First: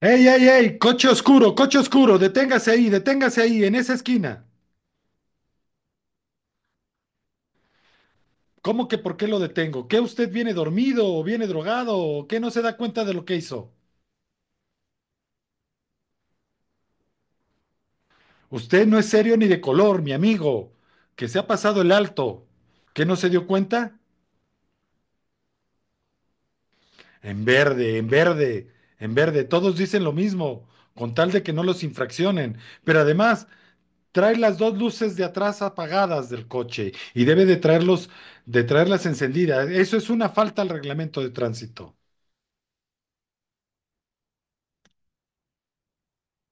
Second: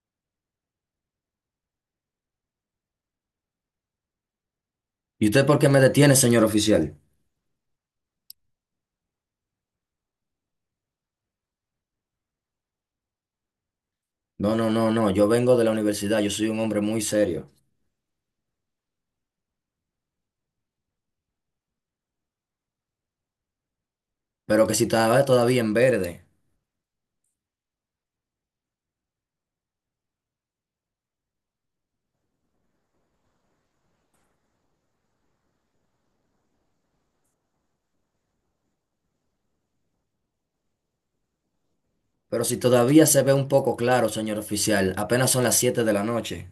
¡Ey, ey, ey! Coche oscuro, deténgase ahí, en esa esquina. ¿Y usted por qué me detiene, señor oficial? ¿Cómo que por qué lo detengo? ¿Qué usted viene dormido o viene drogado o qué no se da cuenta de lo que hizo? No, no, no, no, yo vengo de la universidad, yo soy un hombre muy serio. Usted no es serio ni de color, mi amigo, que se ha pasado el alto. ¿Qué no se dio cuenta? Pero que si estaba todavía en verde, En verde, en verde, en verde, todos dicen lo mismo, con tal de que no los infraccionen. Pero además, trae las dos luces de atrás apagadas del coche y debe de traerlos, de traerlas encendidas. Eso es una falta al reglamento de tránsito. pero si todavía se ve un poco claro, señor oficial, apenas son las 7 de la noche.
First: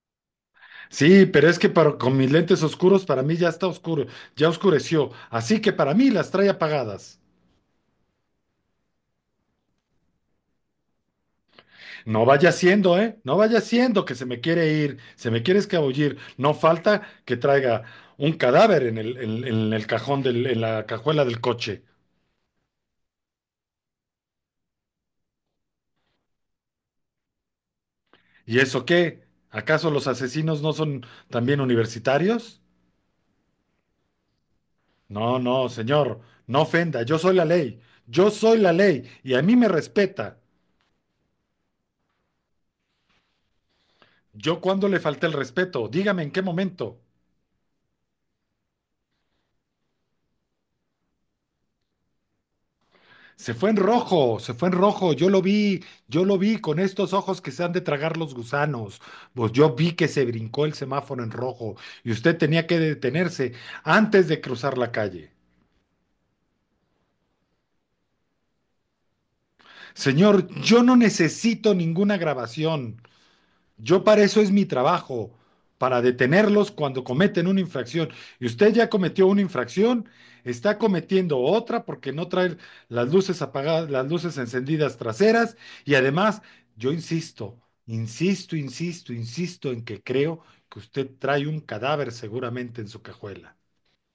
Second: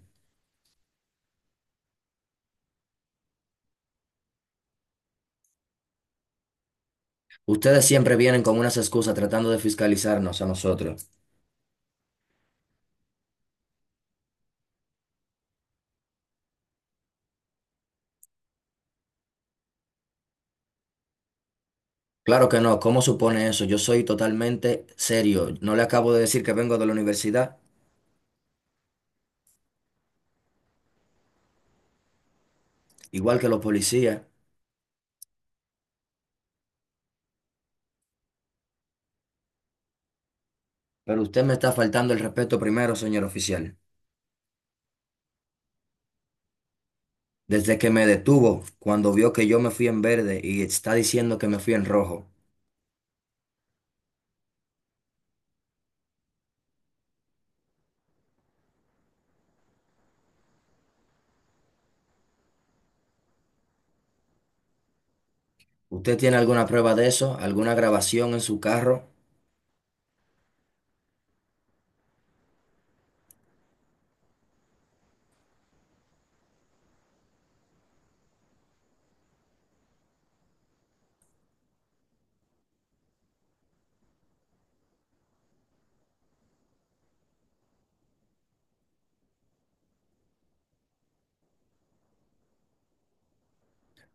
Sí, pero es que con mis lentes oscuros para mí ya está oscuro, ya oscureció, así que para mí las trae apagadas. Ustedes siempre vienen con unas excusas tratando de fiscalizarnos a nosotros. No vaya siendo, ¿eh? No vaya siendo que se me quiere ir, se me quiere escabullir. No falta que traiga un cadáver en el cajón en la cajuela del coche. Claro que no, ¿cómo supone eso? Yo soy totalmente serio. No le acabo de decir que vengo de la universidad, ¿Y eso qué? ¿Acaso los asesinos no son también universitarios? igual que los policías, No, no, señor, no ofenda, yo soy la ley, yo soy la ley y a mí me respeta. pero usted me está faltando el respeto primero, señor oficial. ¿Yo cuándo le falté el respeto? Dígame en qué momento. Desde que me detuvo, cuando vio que yo me fui en verde y está diciendo que me fui en rojo. Se fue en rojo, se fue en rojo, yo lo vi con estos ojos que se han de tragar los gusanos. Pues yo vi que se brincó el semáforo en rojo y usted tenía que detenerse antes de cruzar la calle. ¿Usted tiene alguna prueba de eso? ¿Alguna grabación en su carro? Señor, yo no necesito ninguna grabación. Yo para eso es mi trabajo, para detenerlos cuando cometen una infracción. Y usted ya cometió una infracción, está cometiendo otra porque no trae las luces apagadas, las luces encendidas traseras. Y además, yo insisto, insisto en que creo que usted trae un cadáver seguramente en su cajuela.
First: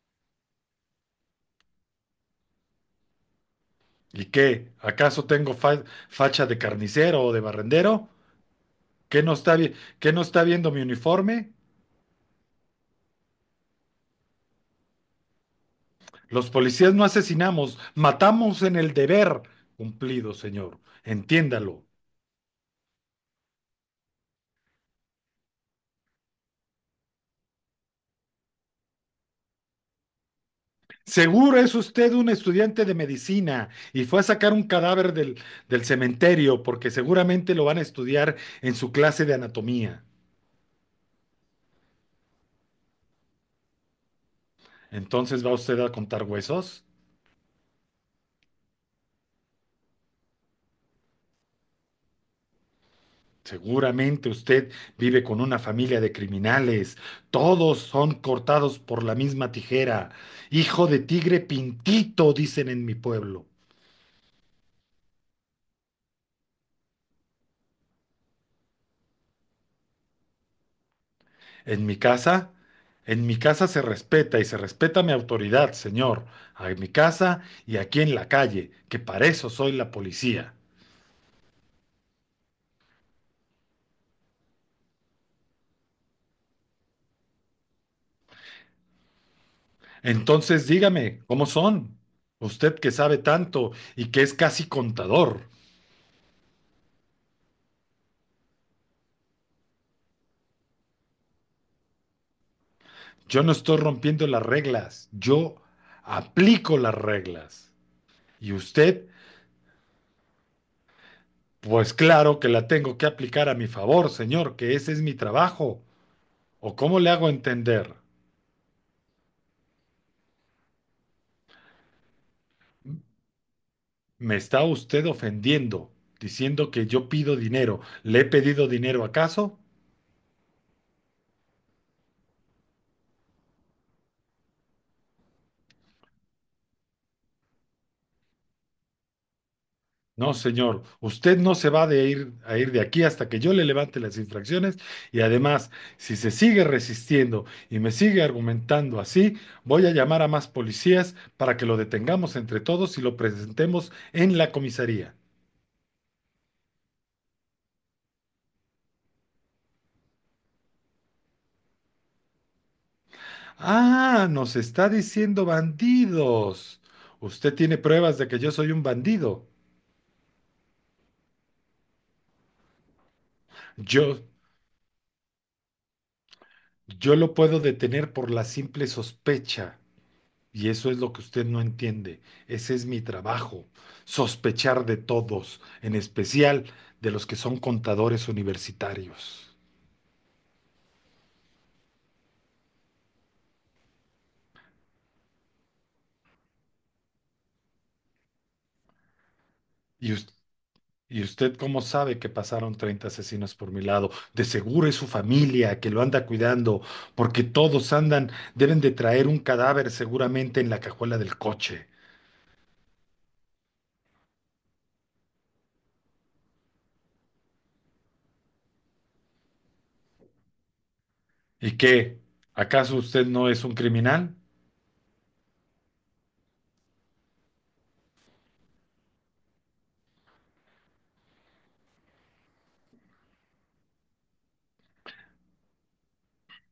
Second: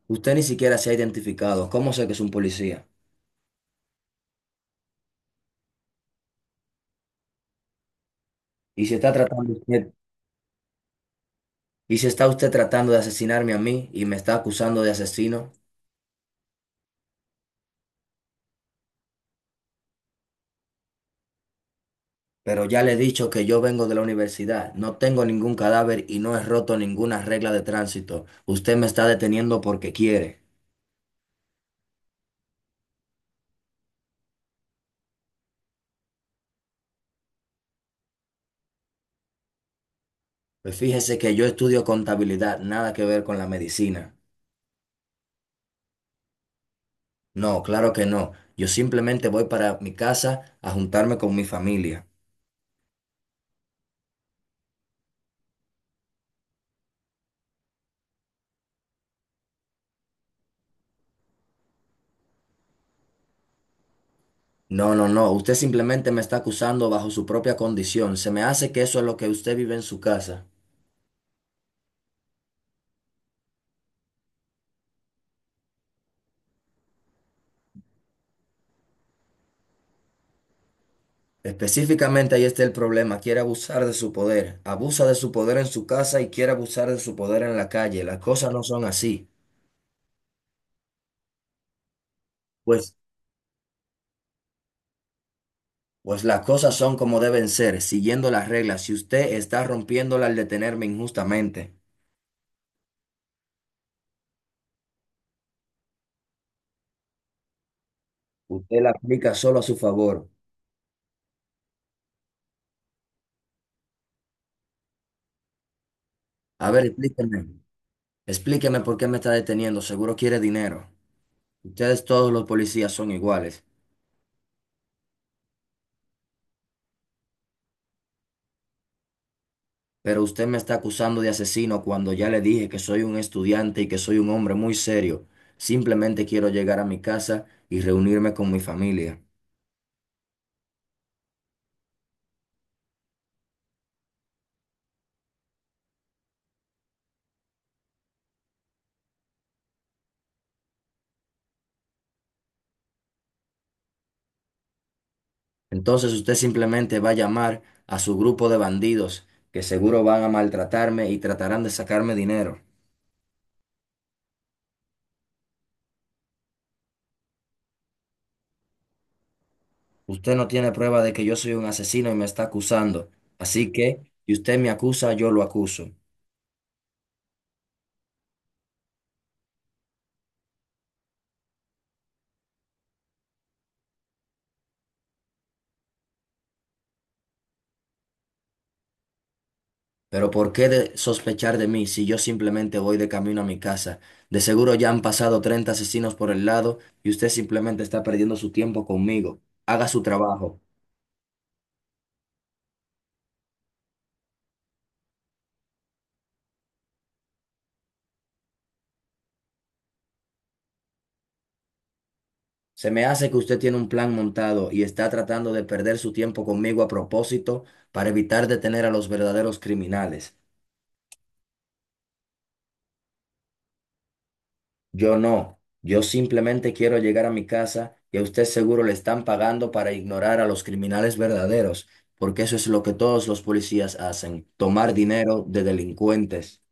Usted ni siquiera se ha identificado. ¿Cómo sé que es un policía? ¿Y qué? ¿Acaso tengo facha de carnicero o de barrendero? Y si está ¿Qué tratando usted, qué no está viendo mi uniforme? y si está usted tratando de asesinarme a mí y me está acusando de asesino, Los policías no asesinamos, matamos en el deber cumplido, señor. Entiéndalo. pero ya le he dicho que yo vengo de la universidad, no tengo ningún cadáver y no he roto ninguna regla de tránsito. Usted me está deteniendo porque quiere. Seguro es usted un estudiante de medicina y fue a sacar un cadáver del cementerio porque seguramente lo van a estudiar en su clase de anatomía. Pues fíjese que yo estudio contabilidad, nada que ver con la medicina. Entonces, ¿va usted a contar huesos? No, claro que no. Yo simplemente voy para mi casa a juntarme con mi familia. Seguramente usted vive con una familia de criminales. Todos son cortados por la misma tijera. Hijo de tigre pintito, dicen en mi pueblo. No, no, no. Usted simplemente me está acusando bajo su propia condición. Se me hace que eso es lo que usted vive en su casa. En mi casa, en mi casa se respeta y se respeta mi autoridad, señor, en mi casa y aquí en la calle, que para eso soy la policía. Específicamente ahí está el problema. Quiere abusar de su poder. Abusa de su poder en su casa y quiere abusar de su poder en la calle. Las cosas no son así. Entonces dígame, ¿cómo son? Usted que Pues, sabe tanto y que es casi contador. pues las cosas son como deben ser, siguiendo las reglas. Si usted está rompiéndolas al detenerme injustamente, Yo no estoy rompiendo las reglas, yo aplico las reglas. Y usted la usted, aplica solo a su favor. pues claro que la tengo que aplicar a mi favor, señor, que ese es mi trabajo. A ¿O ver, cómo le hago explíqueme. entender? Explíqueme por qué me está deteniendo. Seguro quiere dinero. Ustedes todos los policías son iguales, Me está usted ofendiendo, diciendo que yo pido dinero. ¿Le he pedido dinero acaso? pero usted me está acusando de asesino cuando ya le dije que soy un estudiante y que soy un hombre muy serio. Simplemente quiero llegar a mi casa y reunirme con mi familia. No, señor. Usted no se va de ir, a ir de aquí hasta que yo le levante las infracciones. Y además, si se sigue resistiendo y me sigue argumentando así, voy a llamar a más policías para que lo detengamos entre todos y lo presentemos en la comisaría. Entonces usted simplemente va a llamar a su grupo de bandidos que seguro van a maltratarme y tratarán de sacarme dinero. Ah, nos está diciendo bandidos. Usted tiene pruebas de que yo soy un bandido. Usted no tiene prueba de que yo soy un asesino y me está acusando. Así que, Yo, si usted me acusa, yo lo acuso. Yo lo puedo detener por la simple sospecha, y eso es lo que usted no entiende. Ese es mi trabajo, sospechar de todos, en especial de los que son contadores universitarios. Pero ¿por qué de sospechar de mí si yo simplemente voy de camino a mi casa? De seguro ya han pasado 30 asesinos por el lado y usted simplemente está perdiendo su tiempo conmigo. Haga su ¿Y, us- trabajo. y usted cómo sabe que pasaron 30 asesinos por mi lado? De seguro es su familia que lo anda cuidando, porque todos andan, deben de traer un cadáver seguramente en la cajuela del coche. Se me hace que usted tiene un plan montado y está tratando de perder su tiempo conmigo a propósito para evitar detener a los verdaderos criminales. ¿Y qué? ¿Acaso usted no es un criminal? Yo no, yo simplemente quiero llegar a mi casa y a usted seguro le están pagando para ignorar a los criminales verdaderos, porque eso es lo que todos los policías hacen, tomar dinero de delincuentes.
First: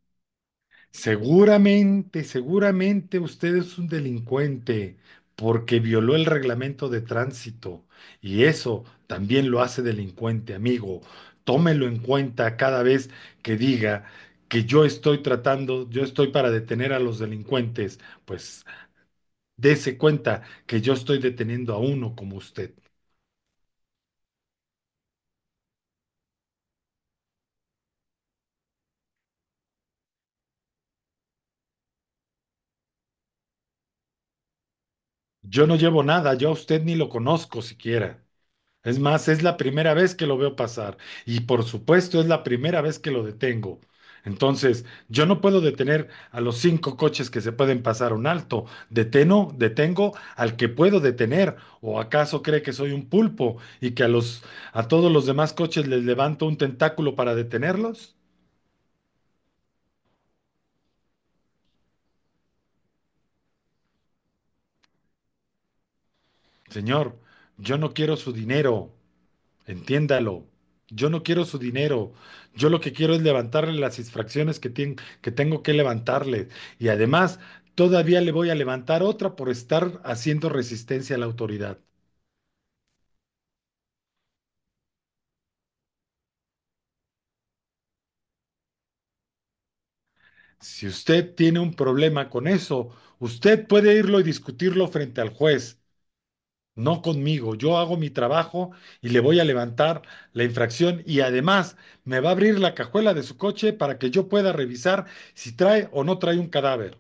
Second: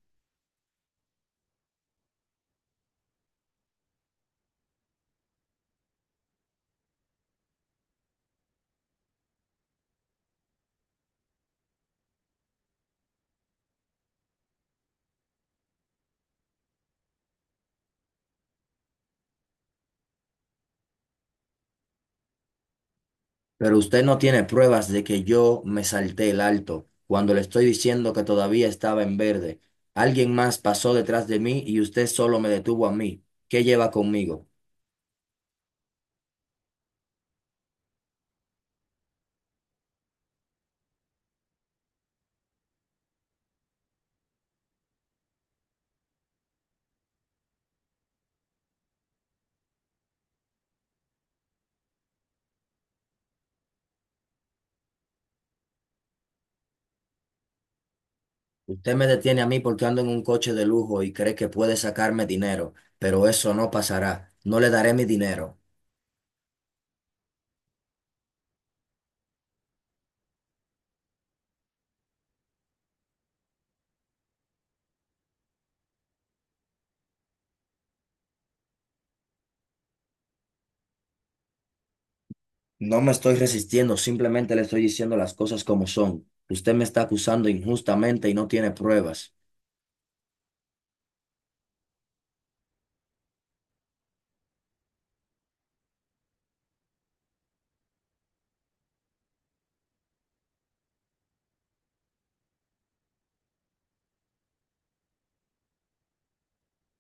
Seguramente, seguramente usted es un delincuente porque violó el reglamento de tránsito y eso también lo hace delincuente, amigo. Tómelo en cuenta cada vez que diga que yo estoy tratando, yo estoy para detener a los delincuentes, pues dese cuenta que yo estoy deteniendo a uno como usted. Pero usted no tiene pruebas de que yo me salté el alto cuando le estoy diciendo que todavía estaba en verde. Alguien más pasó detrás de mí y usted solo me detuvo a mí. ¿Qué lleva conmigo? Yo no llevo nada, yo a usted ni lo conozco siquiera. Es más, es la primera vez que lo veo pasar y por supuesto es la primera vez que lo detengo. Entonces, yo no puedo detener a los 5 coches que se pueden pasar un alto. Detengo al que puedo detener. ¿O acaso cree que soy un pulpo y que a todos los demás coches les levanto un tentáculo para detenerlos? Usted me detiene a mí porque ando en un coche de lujo y cree que puede sacarme dinero, pero eso no pasará. No le daré mi dinero. Señor, yo no quiero su dinero. Entiéndalo. Yo no quiero su dinero. Yo lo que quiero es levantarle las infracciones que tengo que levantarle. Y además, todavía le voy a levantar otra por estar haciendo resistencia a la autoridad. No me estoy resistiendo, simplemente le estoy diciendo las cosas como son. Usted me está acusando injustamente y no tiene pruebas. Si usted tiene un problema con eso, usted puede irlo y discutirlo frente al juez, no conmigo. Yo hago mi trabajo y le voy a levantar la infracción y además me va a abrir la cajuela de su coche para que yo pueda revisar si trae o no trae un cadáver.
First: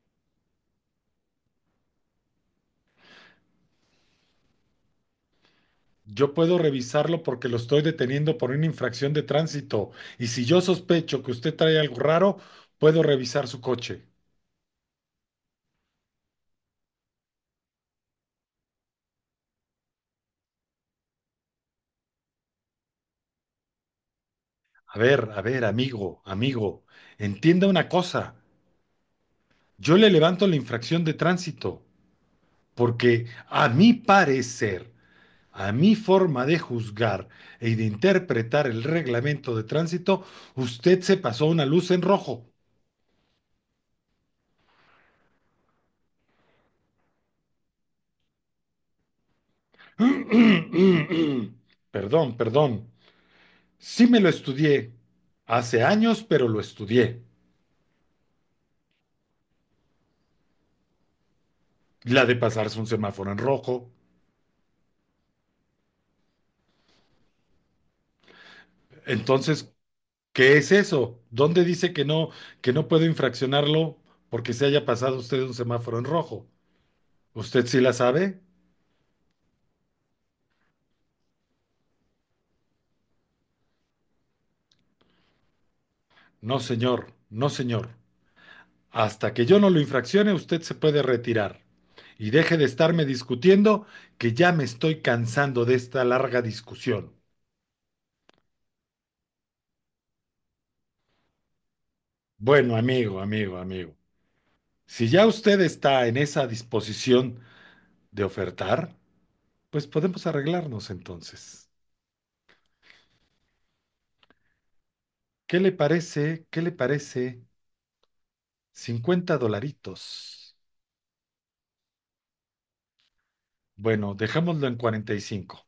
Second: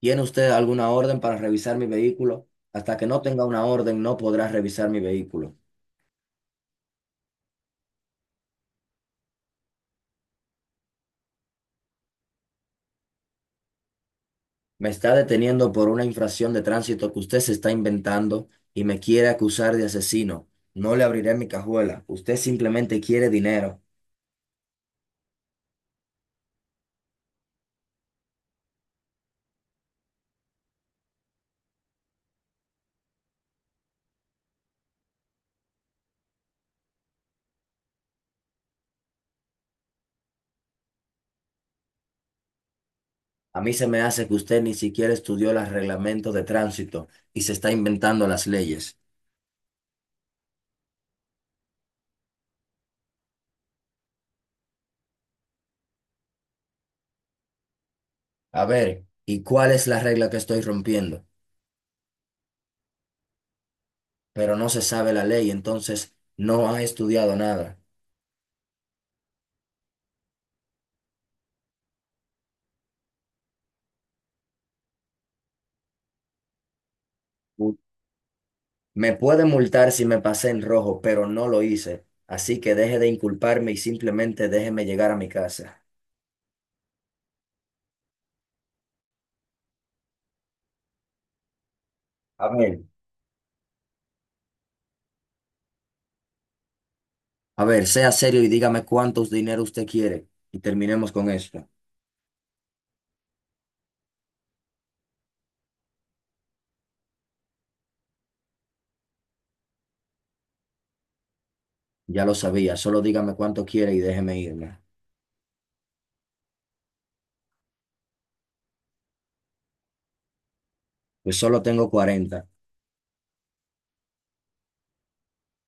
¿Tiene usted alguna orden para revisar mi vehículo? Hasta que no tenga una orden, no podrá revisar mi vehículo. Yo puedo revisarlo porque lo estoy deteniendo por una infracción de tránsito. Y si yo sospecho que usted trae algo raro, puedo revisar su coche. Me está deteniendo por una infracción de tránsito que usted se está inventando y me quiere acusar de asesino. No le abriré mi cajuela. Usted simplemente quiere dinero. A ver, amigo, amigo, entienda una cosa. Yo le levanto la infracción de tránsito porque a mi parecer, a mi forma de juzgar de interpretar el reglamento de tránsito, usted se pasó una luz en rojo. A mí se me hace que usted ni siquiera estudió los reglamentos de tránsito y se está inventando las leyes. Perdón, perdón. Sí me lo estudié hace años, pero lo estudié. A ver, ¿y cuál es la regla que estoy rompiendo? La de pasarse un semáforo en rojo. Pero no se sabe la ley, entonces no ha estudiado nada. Entonces, ¿qué es eso? ¿Dónde dice que no puedo infraccionarlo porque se haya pasado usted un semáforo en rojo? ¿Usted U- sí la sabe? Me puede multar si me pasé en rojo, pero no lo hice. Así que deje de inculparme y simplemente déjeme llegar a mi casa. No, señor, no, señor. Hasta que yo no lo infraccione, usted se puede retirar. Y A deje de ver, estarme discutiendo, que ya me estoy cansando de esta larga discusión. a ver, sea serio y dígame cuántos dinero usted quiere. Y terminemos con esto. Bueno, amigo, amigo, amigo. Si ya usted está en esa disposición de ofertar, pues podemos arreglarnos entonces. Ya lo sabía, solo dígame cuánto quiere y déjeme irme. ¿Qué le parece? ¿Qué le parece? 50 dolaritos. Pues solo tengo 40. Bueno, dejémoslo en 45.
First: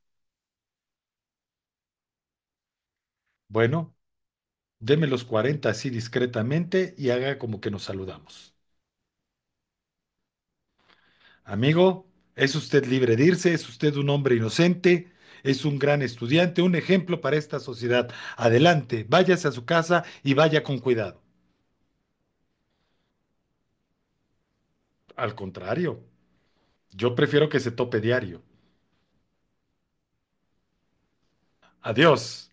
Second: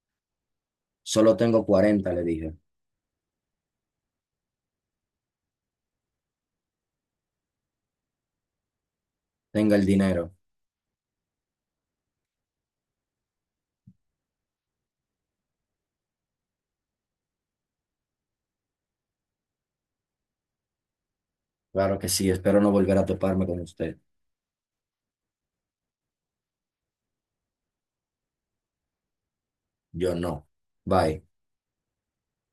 Solo tengo 40, le dije. Bueno, deme los 40 así discretamente y haga como que nos saludamos. Tenga el dinero. Amigo, es usted libre de irse, es usted un hombre inocente, es un gran estudiante, un ejemplo para esta sociedad. Adelante, váyase a su casa y vaya con cuidado. Claro que sí, espero no volver a toparme con usted. Al contrario, yo prefiero que se tope diario. Yo no. Bye. Adiós.